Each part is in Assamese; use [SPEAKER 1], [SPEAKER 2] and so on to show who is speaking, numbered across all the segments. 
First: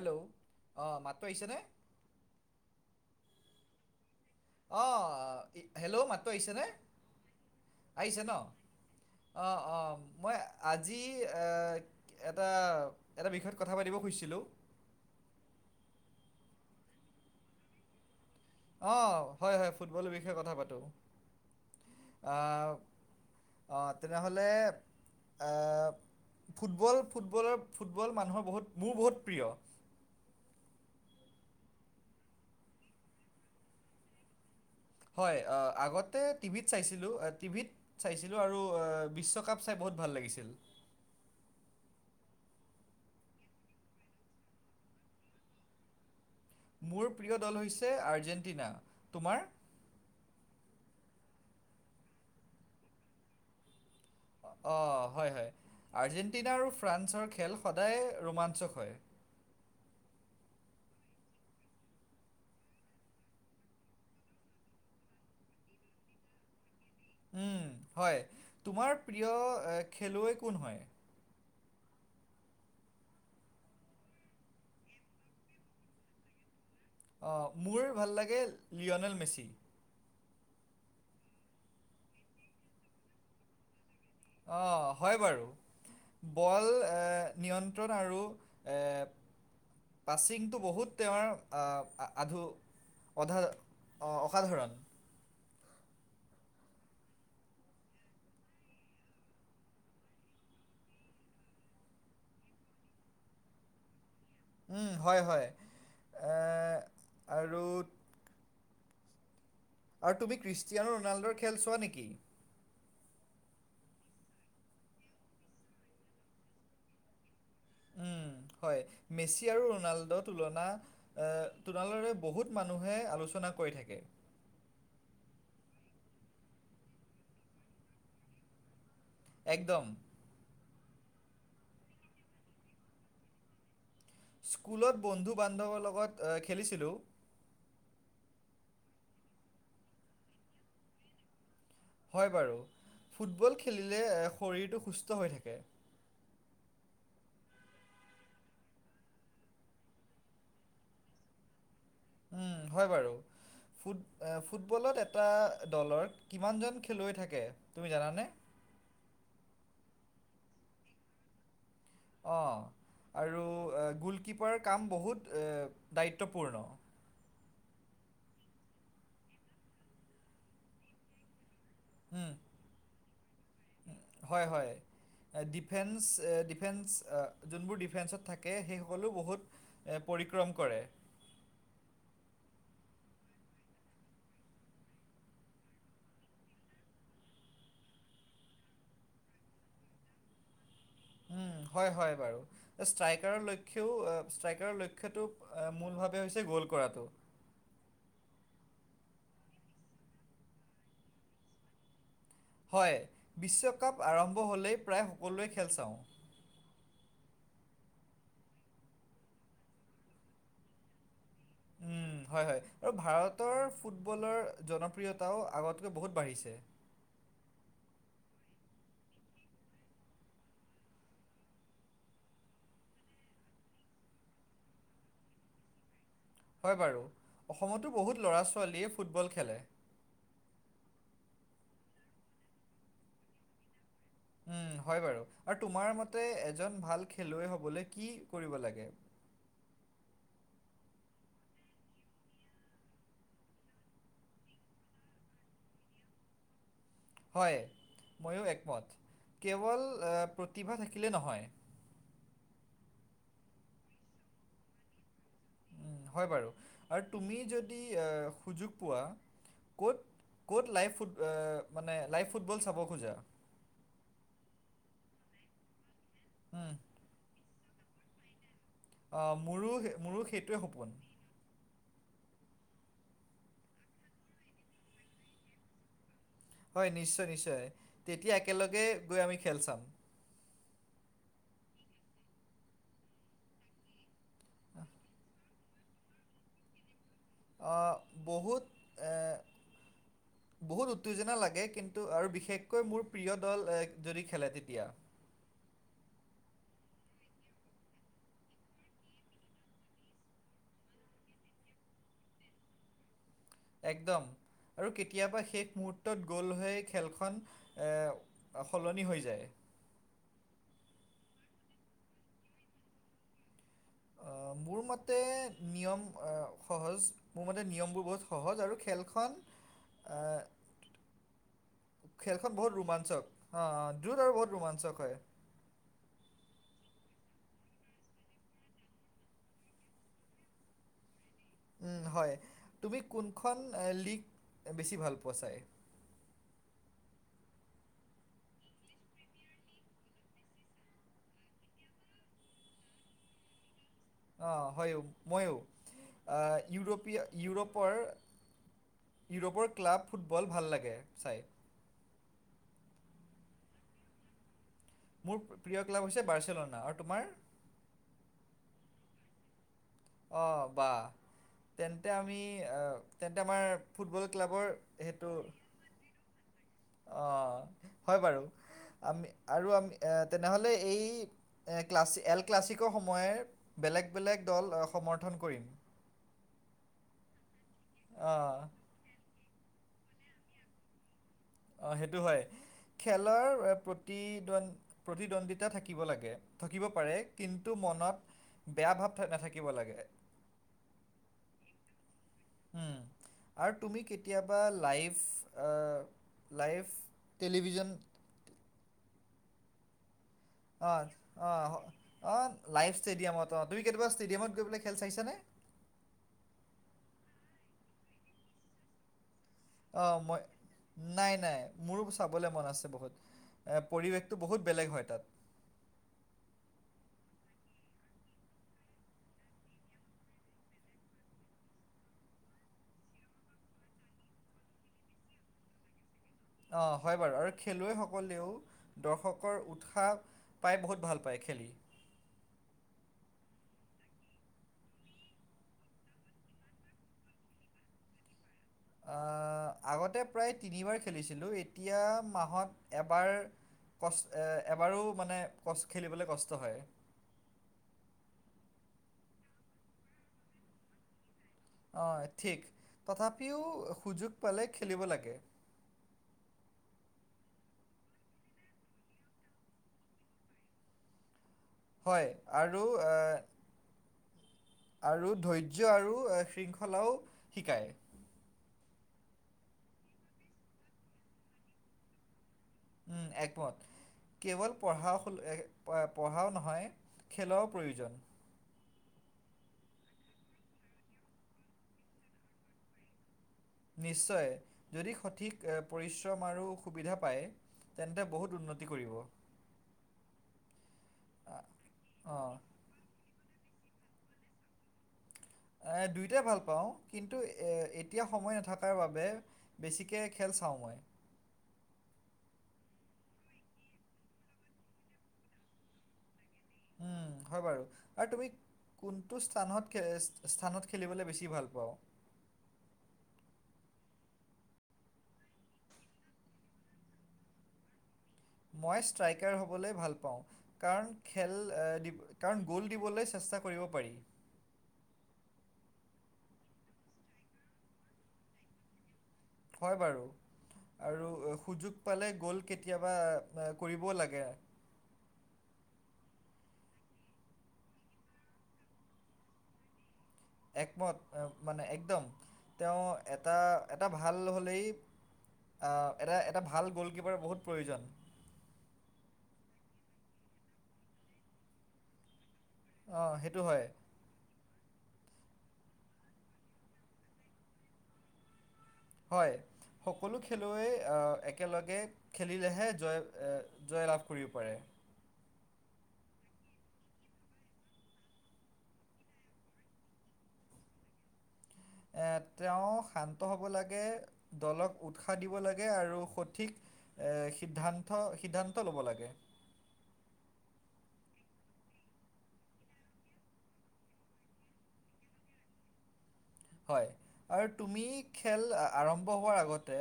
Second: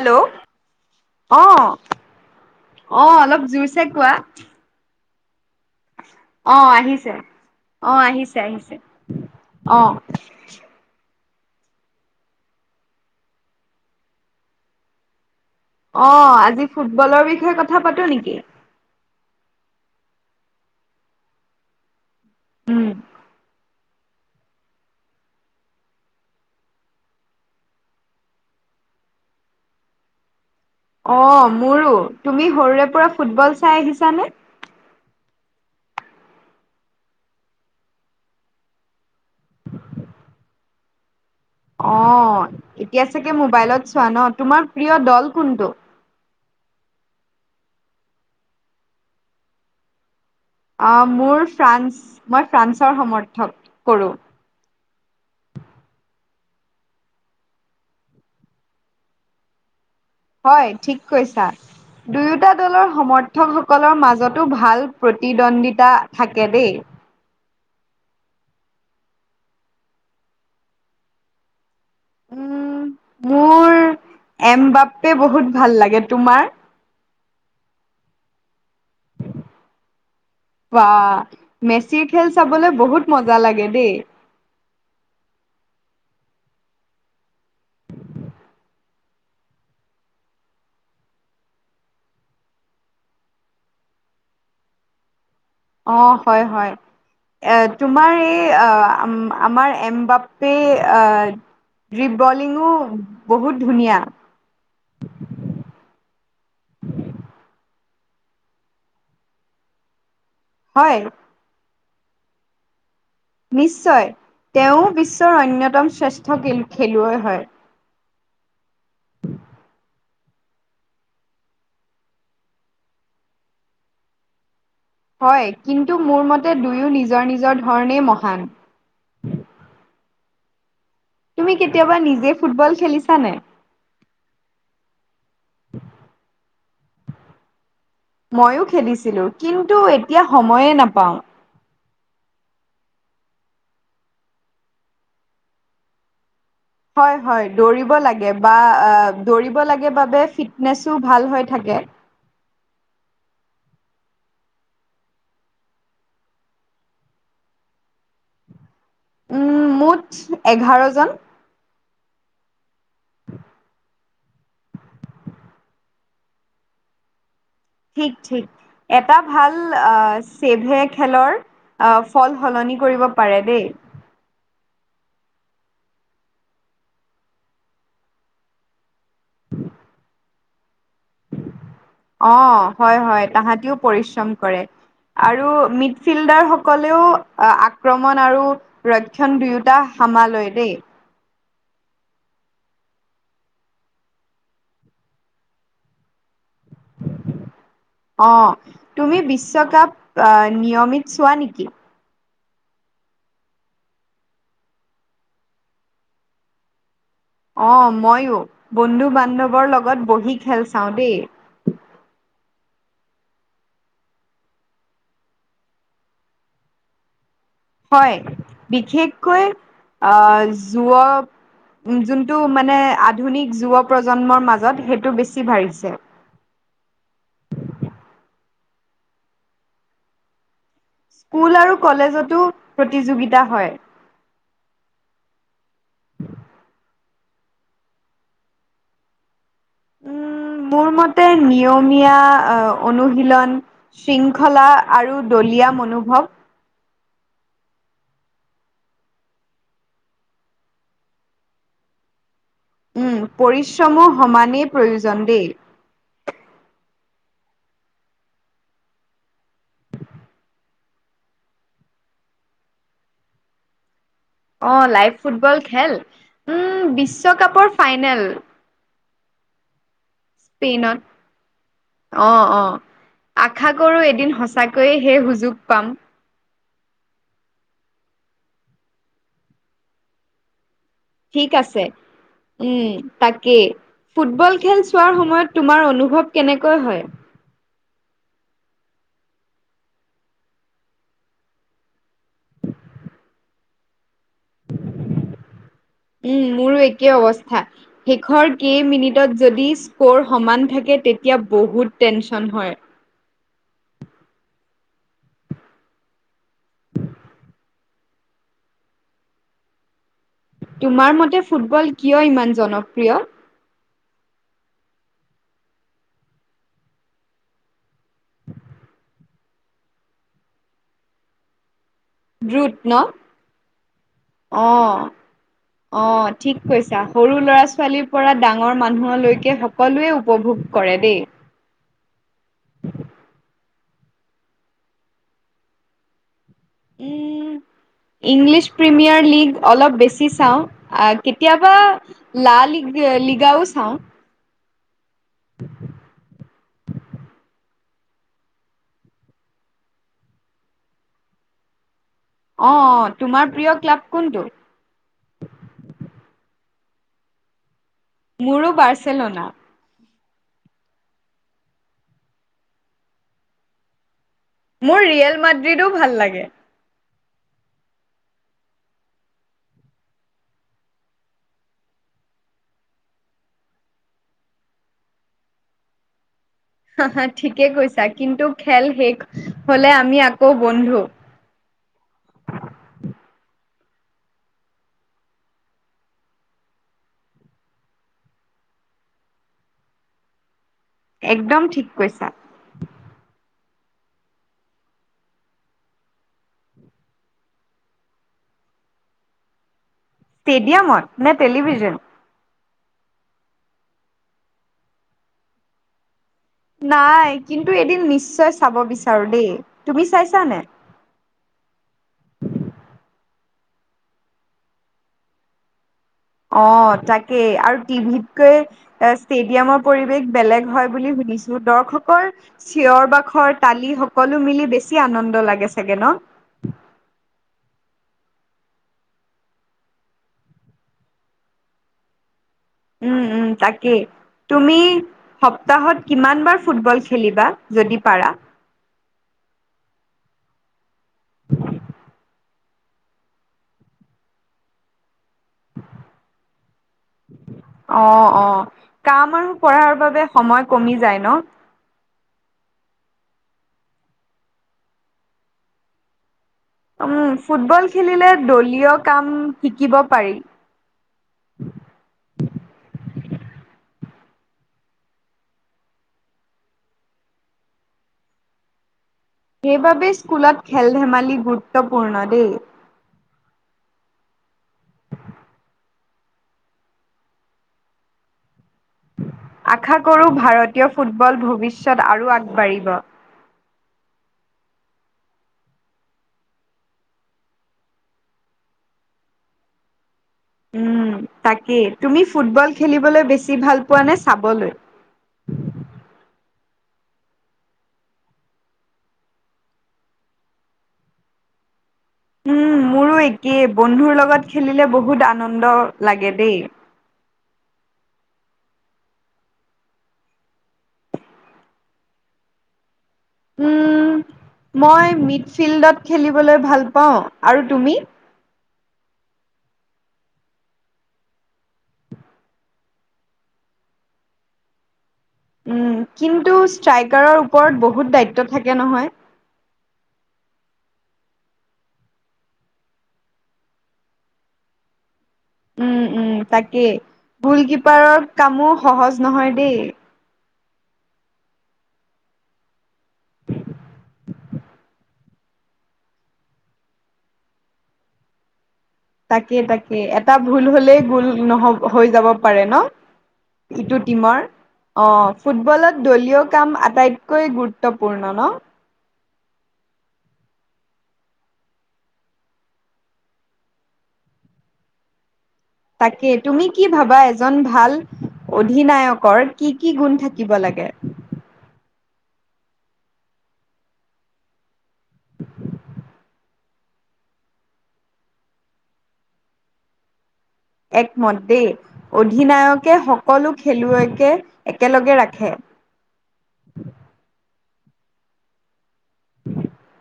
[SPEAKER 1] হেল্ল'
[SPEAKER 2] অঁ মাতটো
[SPEAKER 1] অ',
[SPEAKER 2] আহিছেনে
[SPEAKER 1] অ', অলপ জোৰ চে কোৱা।
[SPEAKER 2] অ', হেল্ল' মাতো
[SPEAKER 1] অ
[SPEAKER 2] আহিছেনে
[SPEAKER 1] আহিছে
[SPEAKER 2] আহিছে ন অ', অ', মই আজি এটা, এটা বিষয়ত কথা পাতিব খুজিছিলোঁ
[SPEAKER 1] অ', আজি ফুটবলৰ বিষয়ে কথা পাতো নেকি।
[SPEAKER 2] অ', হয়, হয় ফুটবলৰ বিষয়ে কথা পাতোঁ অ'। অ', তেনেহ'লে অ'। ফুটবল, ফুটবলৰ ফুটবল মানুহৰ বহুত মোৰ বহুত প্ৰিয়।
[SPEAKER 1] অ', মোৰো তুমি সৰুৰে পৰা ফুটবল চাই আহিছানে?
[SPEAKER 2] হয় আগতে টিভিত চাইছিলোঁ টিভিত চাইছিলোঁ আৰু বিশ্বকাপ চাই বহুত ভাল লাগিছিল।
[SPEAKER 1] অ', এতিয়া চাগে মোবাইলত চোৱা ন, তোমাৰ প্ৰিয় দল কোনটো।
[SPEAKER 2] মোৰ প্ৰিয় দল হৈছে আৰ্জেণ্টিনা, তোমাৰ?
[SPEAKER 1] মোৰ ফ্ৰান্স মই ফ্ৰান্সৰ সমৰ্থক কৰোঁ।
[SPEAKER 2] অ', হয়, হয় আৰ্জেণ্টিনা আৰু ফ্ৰান্সৰ খেল সদায় ৰোমাঞ্চক হয়।
[SPEAKER 1] হয় ঠিক কৈছা। দুয়োটা দলৰ সমৰ্থকসকলৰ মাজতো ভাল প্ৰতিদ্বন্দ্বিতা থাকে দেই।
[SPEAKER 2] উম, হয় তোমাৰ প্ৰিয় খেলুৱৈ কোন হয়।
[SPEAKER 1] উম মোৰ এম বাপে বহুত ভাল লাগে তোমাৰ?
[SPEAKER 2] অ', মোৰ ভাল লাগে লিঅ'নেল মেচি।
[SPEAKER 1] বা মেচিৰ খেল চাবলৈ বহুত মজা লাগে দেই।
[SPEAKER 2] অ', হয় বাৰু। বল নিয়ন্ত্ৰণ আৰু এ পাচিংটো বহুত তেওঁৰ আধু অধা অ', অসাধাৰণ।
[SPEAKER 1] অ', হয়, হয়। এ তোমাৰ এই আহ আমাৰ এম বাপে আহ ড্ৰিপ বলিংয়ো বহুত ধুনীয়া।
[SPEAKER 2] উম হয়, হয় আৰু আৰু তুমি ক্ৰিষ্টিয়ানো
[SPEAKER 1] হয়
[SPEAKER 2] ৰনাল্ডৰ খেল চোৱা নেকি।
[SPEAKER 1] নিশ্চয় তেওঁ বিশ্বৰ অন্যতম শ্ৰেষ্ঠ খেলুৱৈ হয়।
[SPEAKER 2] উম, হয় মেচি আৰু ৰনাল্ডৰ তুলনা এ তোনালৰে বহুত মানুহে আলোচনা কৰি থাকে।
[SPEAKER 1] হয়, কিন্তু মোৰ মতে দুয়ো নিজৰ, নিজৰ ধৰণেই মহান।
[SPEAKER 2] একদম।
[SPEAKER 1] তুমি কেতিয়াবা নিজে ফুটবল খেলিছা নাই?
[SPEAKER 2] স্কুলত বন্ধু বান্ধৱৰ লগত অ', খেলিছিলোঁ।
[SPEAKER 1] ময়ো খেলিছিলোঁ কিন্তু এতিয়া সময়ে নাপাওঁ।
[SPEAKER 2] হয় বাৰু ফুটবল খেলিলে শৰীৰটো সুস্থ হৈ থাকে।
[SPEAKER 1] হয়, হয় দৌৰিব লাগে বা দৌৰিব লাগে বাবে ফিটনেছো ভাল হৈ থাকে।
[SPEAKER 2] উম হয় বাৰু। ফুট ফুটবলত এটা দলৰ কিমানজন খেলুৱৈ থাকে তুমি জানানে?
[SPEAKER 1] উম মুঠ এঘাৰজন।
[SPEAKER 2] অ', আৰু গোলকিপাৰ কাম বহুত দায়িত্বপূৰ্ণ।
[SPEAKER 1] ঠিক, ঠিক এটা ভাল চছেভে খেলৰ অ', ফল সলনি কৰিব পাৰে দেই।
[SPEAKER 2] হয়, হয়। ডিফেন্স ডিফেন্স যোনবোৰ ডিফেন্সত থাকে সেইসকলেও বহুত এ, পৰিক্ৰম কৰে।
[SPEAKER 1] অ' হয় হয়, তাহাঁতিও পৰিশ্ৰম কৰে। আৰু মিডফিল্ডাৰ সকলেও আক্ৰমণ আৰু ৰক্ষণ দুয়োটা সামালয় দেই।
[SPEAKER 2] উ, হয় হয় বাৰু। ষ্ট্ৰাইকাৰৰ লক্ষ্যও উ, ষ্ট্ৰাইকাৰৰ লক্ষ্যটো মূল ভাৱে হৈছে গ'ল কৰাটো।
[SPEAKER 1] অ' তুমি বিশ্বকাপ নিয়মিত চোৱা নেকি?
[SPEAKER 2] হয়, বিশ্বকাপ আৰম্ভ হ'লেই প্ৰায় সকলোৰে খেল চাওঁ।
[SPEAKER 1] অ' ময়ো বন্ধু বান্ধৱৰ লগত বহি খেল চাওঁ দেই।
[SPEAKER 2] উম। হয় হয়, আৰু ভাৰতৰ ফুটবলৰ জনপ্ৰিয়তাও আগতকৈ বহুত বাঢ়িছে।
[SPEAKER 1] হয়, বিশেষকৈ যুৱ যোনটো মানে আধুনিক যুৱ প্ৰজন্মৰ মাজত সেইটো বেছি বাঢ়িছে।
[SPEAKER 2] হয় বাৰু, অসমতো বহুত ল'ৰা ছোৱালীয়ে ফুটবল খেলে।
[SPEAKER 1] স্কুল আৰু কলেজতো প্ৰতিযোগিতা হয়।
[SPEAKER 2] উম হয় বাৰু, আৰু তোমাৰ মতে এজন ভাল খেলুৱৈ হ'বলৈ কি কৰিব লাগে?
[SPEAKER 1] উম, মোৰ মতে উ, নিয়মীয়া অনুশীলন শৃংখলা আৰু দলীয়া মনোভৱ
[SPEAKER 2] হয় ময়ো একমত, কেৱল প্ৰতিভা থাকিলে নহয়।
[SPEAKER 1] উম, পৰিশ্ৰমো সমানেই প্ৰয়োজন দেই।
[SPEAKER 2] হয় বাৰু, আৰু তুমি যদি সুযোগ পোৱা ক'ত ক'ত লাইভ ফুট এ, মানে লাইভ ফুটবল চাব খোজা?
[SPEAKER 1] অ' লাইভ ফুটবল খেল, উম, বিশ্বকাপৰ ফাইনেল
[SPEAKER 2] অ' মোৰো মোৰো সেই
[SPEAKER 1] পেইনত। অ', অ' আশা কৰোঁ এদিন সঁচাকৈয়ে সেই সুযোগ পাম।
[SPEAKER 2] হয় নিশ্চয় নিশ্চয়, তেতিয়া একেলগে গৈ আমি খেল চাম।
[SPEAKER 1] ঠিক আছে। উম, তাকেই। ফুটবল খেল চোৱাৰ সময়ত তোমাৰ অনুভৱ কেনেকৈ হয়?
[SPEAKER 2] অ' বহুত এ বহুত উত্তেজনা লাগে কিন্তু আৰু বিশেষকৈ মোৰ প্ৰিয় দল যদি খেলে তেতিয়া। [inaudible]
[SPEAKER 1] উম, মোৰো একেই অৱস্থা। শেষৰ কেইমিনিটত যদি স্ক'ৰ সমান থাকে তেতিয়া বহুত টেনচন হয়।
[SPEAKER 2] একদম আৰু কেতিয়াবা শেষ মুহূৰ্তত গ'ল হৈ খেলখন এ সলনি হৈ যায়।
[SPEAKER 1] তোমাৰ মতে ফুটবল কিয় ইমান জনপ্ৰিয়?
[SPEAKER 2] আ, মোৰ মতে নিয়ম সহজ, মোৰ মতে নিয়মবোৰ বহুত সহজ আৰু খেলখন এ খেলখন
[SPEAKER 1] দ্ৰুত
[SPEAKER 2] বহুত
[SPEAKER 1] ন?
[SPEAKER 2] ৰোমাঞ্চক, হা, দূৰত আৰু বহুত ৰোমাঞ্চক
[SPEAKER 1] অ'।
[SPEAKER 2] হয়।
[SPEAKER 1] অ' ঠিক কৈছা, সৰু ল'ৰা ছোৱালীৰপৰা ডাঙৰ মানুহলৈকে সকলোৱে উপভোগ কৰে দেই।
[SPEAKER 2] উম, হয়, তুমি কোনখন লিক বেছি ভাল পোৱা চাই?
[SPEAKER 1] উম ইংলিছ প্ৰিমিয়াৰ লীগ অলপ বেছি চাওঁ আ, কেতিয়াবা লাল লিগাও চাওঁ।
[SPEAKER 2] অ' হয় মইয়ো, ইউৰোপীয় ইউৰোপৰ, ইউৰোপৰ ক্লাব ফুটবল ভাল লাগে চাই।
[SPEAKER 1] অ' তোমাৰ প্ৰিয় ক্লাব কোনটো?
[SPEAKER 2] মোৰ প্ৰিয় ক্লাব হৈছে বাৰ্চেলোনা আৰু তোমাৰ?
[SPEAKER 1] মোৰো বাৰ্চেলোনা।
[SPEAKER 2] অঁ বা তেন্তে আমি তেন্তে আমাৰ ফুটবল ক্লাবৰ সেইটো
[SPEAKER 1] ড [unintelligible] ভাল লাগে
[SPEAKER 2] অ হয় বাৰু আমি আৰু আমি এ তেনেহ'লে এই এ ক্লাছ এল ক্লাছিকৰ সময়ে বেলেগ বেলেগ দল সমৰ্থন কৰিম [inaudible]
[SPEAKER 1] ঠিকে কৈছা কিন্তু
[SPEAKER 2] অঁ
[SPEAKER 1] খেল শেষ হলে আমি আকৌ বন্ধু
[SPEAKER 2] অঁ সেইটো হয় খেলৰ প্ৰতিদ্ব প্ৰতিদ্বন্দ্বিতা থাকিব লাগে থাকিব পাৰে কিন্তু মনত বেয়া ভাৱ থা নাথাকিব লাগে
[SPEAKER 1] একদম ঠিক কৈছা
[SPEAKER 2] হম আৰু তুমি কেতিয়াবা লাইভ লাইভ টেলিভিজন অ
[SPEAKER 1] ষ্টেডিয়ামত নে
[SPEAKER 2] অ
[SPEAKER 1] টেলিভিজন
[SPEAKER 2] অ লাইভ ষ্টেডিয়ামত অ তুমি কেতিয়াবা ষ্টেডিয়ামত গৈ পেলাই খেল চাইছানে?
[SPEAKER 1] নাই কিন্তু এদিন নিশ্চয় চাব বিচাৰো দেই
[SPEAKER 2] অ
[SPEAKER 1] তুমি
[SPEAKER 2] মই
[SPEAKER 1] চাইছানে
[SPEAKER 2] নাই নাই মোৰো চাবলৈ মন আছে বহুত পৰিৱেশটো বহুত বেলেগ হয় তাত
[SPEAKER 1] অ তাকেই আৰু টিভিতকৈ এ ষ্টেডিয়ামৰ পৰিৱেশ বেলেগ হয় বুলি শুনিছো দৰ্শকৰ চিঞৰ বাখৰ তালি সকলো মিলি বেছি আনন্দ লাগে চাগে ন
[SPEAKER 2] অ হয় বাৰু আৰু খেলুৱৈসকলেও দৰ্শকৰ উৎসাহ পাই বহুত ভাল পায় খেলি
[SPEAKER 1] উম উম তাকেই তুমি সপ্তাহত কিমান বাৰ ফুটবল খেলিবা যদি পাৰা
[SPEAKER 2] আগতে প্ৰায় তিনিবাৰ খেলিছিলোঁ এতিয়া মাহত এবাৰ কষ্ট এবাৰো মানে ক [unintelligible] খেলিবলৈ কষ্ট হয়
[SPEAKER 1] অ অ কাম আৰু পঢ়াৰ বাবে সময় কমি যায় ন
[SPEAKER 2] অঁ ঠিক তথাপিও সুযোগ পালে খেলিব লাগে
[SPEAKER 1] উম ফুটবল খেলিলে দলীয় কাম শিকিব পাৰি
[SPEAKER 2] হয় আৰু এ আৰু ধৈৰ্য আৰু শৃংখলাও শিকায়
[SPEAKER 1] সেইবাবে স্কুলত খেল ধেমালি গুৰুত্বপূৰ্ণ দেই
[SPEAKER 2] উম একমত কেৱল পঢ়া পঢ়াও নহয় খেলৰ ও প্ৰয়োজন
[SPEAKER 1] আশা কৰোঁ ভাৰতীয় ফুটবল ভৱিষ্যত আৰু আগবাঢ়িব
[SPEAKER 2] নিশ্চয় যদি সঠিক পৰিশ্ৰম আৰু সুবিধা পায় তেন্তে বহুত উন্নতি কৰিব
[SPEAKER 1] তাকে তুমি
[SPEAKER 2] অঁ
[SPEAKER 1] ফুটবল খেলিবলৈ বেছি ভাল পোৱা নে চাবলৈ
[SPEAKER 2] দুয়োটাই ভাল পাওঁ কিন্তু এ এতিয়া সময় নাথকাৰ বাবে বেছিকে খেল চাওঁ মই
[SPEAKER 1] উম মোৰো একেই বন্ধুৰ লগত খেলিলে বহুত আনন্দ লাগে দেই
[SPEAKER 2] উম হয় বাৰু আৰু তুমি কোনটো স্থানত খে স্থানত খেলিবলৈ বেছি ভাল পাওঁ
[SPEAKER 1] উম মই মিড ফিল্ডত খেলিবলৈ ভাল পাওঁ আৰু তুমি
[SPEAKER 2] মই ষ্ট্ৰাইকাৰ হ'বলৈ ভাল পাওঁ কাৰণ খেল কাৰণ গ'ল দিবলৈ চেষ্টা কৰিব পাৰি
[SPEAKER 1] উম কিন্তু ষ্ট্ৰাইকাৰৰ ওপৰত বহুত দায়িত্ব থাকে নহয়
[SPEAKER 2] হয় বাৰু আৰু সুযোগ পালে গ'ল কেতিয়াবা কৰিবও লাগে
[SPEAKER 1] উম উম তাকেই গোল কিপাৰৰ কামো সহজ নহয় দেই
[SPEAKER 2] একমত মানে একদম তেওঁ এটা এটা ভাল হ'লেই এটা এটা ভাল গ'লকিপাৰৰ বহুত প্ৰয়োজন।
[SPEAKER 1] তাকে, তাকে এটা ভুল হলেই ভুল নহ'ব হৈ যাব পাৰে ন।
[SPEAKER 2] অ', সেইটো হয়।
[SPEAKER 1] ইটো টিমৰ অ', ফুটবলত দলীয় কাম আটাইতকৈ গুৰুত্বপূৰ্ণ ন।
[SPEAKER 2] হয় সকলো খেলুৱৈ একেলগে খেলিলেহে জয়, জয় লাভ কৰিব পাৰে।
[SPEAKER 1] তাকে তুমি কি ভাবা এজন ভাল অধিনায়কৰ কি, কি গুণ থাকিব লাগে।
[SPEAKER 2] তেওঁ শান্ত হ'ব লাগে, দলক উৎসাহ দিব লাগে আৰু সঠিক সিদ্ধান্ত, সিদ্ধান্ত ল'ব লাগে।
[SPEAKER 1] একমত দেই অধিনায়কে সকলো খেলুৱৈকে একেলগে ৰাখে।
[SPEAKER 2] হয় আৰু তুমি খেল আৰম্ভ হোৱাৰ আগতে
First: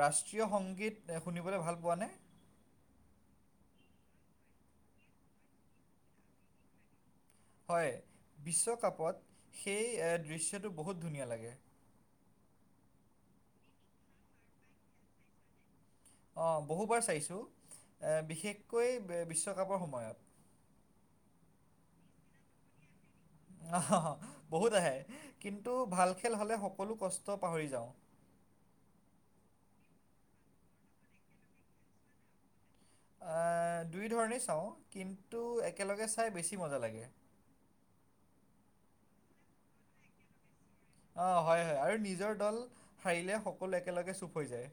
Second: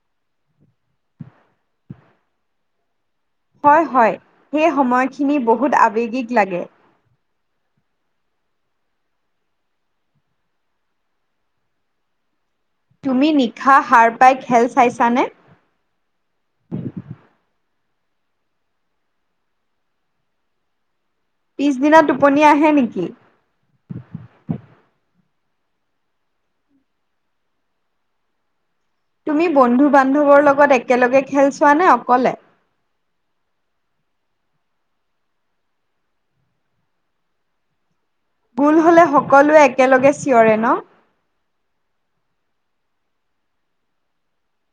[SPEAKER 2] ৰাষ্ট্ৰীয় সংগীত শুনিবলৈ ভাল পোৱা নে।
[SPEAKER 1] হয়, হয় সেই সময়খিনি বহুত আবেগিক লাগে।
[SPEAKER 2] হয় বিশ্বকাপত সেই দৃশ্যটো বহুত ধুনীয়া লাগে।
[SPEAKER 1] তুমি নিশা সাৰ পাই খেল চাইছানে।
[SPEAKER 2] অ', বহুবাৰ চাইছোঁ বিশেষকৈ বিশ্বকাপৰ সময়ত।
[SPEAKER 1] পিছদিনা টোপনি আহে নেকি।
[SPEAKER 2] অহ বহুত আহে কিন্তু ভাল খেল হ'লে সকলো কষ্ট পাহৰি যাওঁ।
[SPEAKER 1] তুমি বন্ধু বান্ধৱৰ লগত একেলগে খেল চোৱা নে অকলে।
[SPEAKER 2] দুই ধৰণেই চাওঁ কিন্তু একেলগে চাই বেছি মজা লাগে।
[SPEAKER 1] ভুল হ'লে সকলোৱে একেলগে চিঞৰে ন।
[SPEAKER 2] অ', হয়, হয় আৰু নিজৰ দল হাৰিলে সকলো একেলগে চুপ হৈ যায়।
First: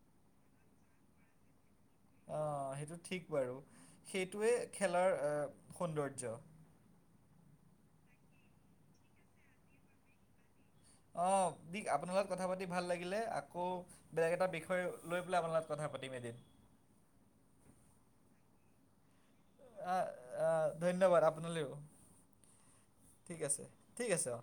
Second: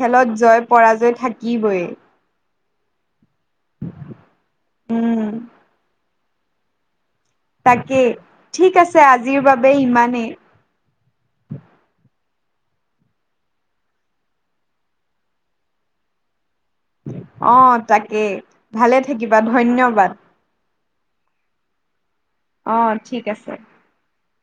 [SPEAKER 1] খেলত জয় পৰাজয় থাকিবই।
[SPEAKER 2] অ', সেইটো ঠিক বাৰু সেইটোৱে খেলাৰ
[SPEAKER 1] উম
[SPEAKER 2] সৌন্দৰ্য্য।
[SPEAKER 1] তাকে ঠিক আছে, আজিৰ বাবে ইমানেই।
[SPEAKER 2] অ', পিক আপোনাৰ লগত কথা পাতি ভাল লাগিলে আকৌ বেলেগ এটা বিষয় লৈ পেলাই আপোনাৰ লগত কথা পাতিম এদিন।
[SPEAKER 1] অ', তাকেই ভালে থাকিবা
[SPEAKER 2] আহ,
[SPEAKER 1] ধন্যবাদ।
[SPEAKER 2] ধন্যবাদ আপোনালৈও ঠিক আছে, ঠিক আছে অ'।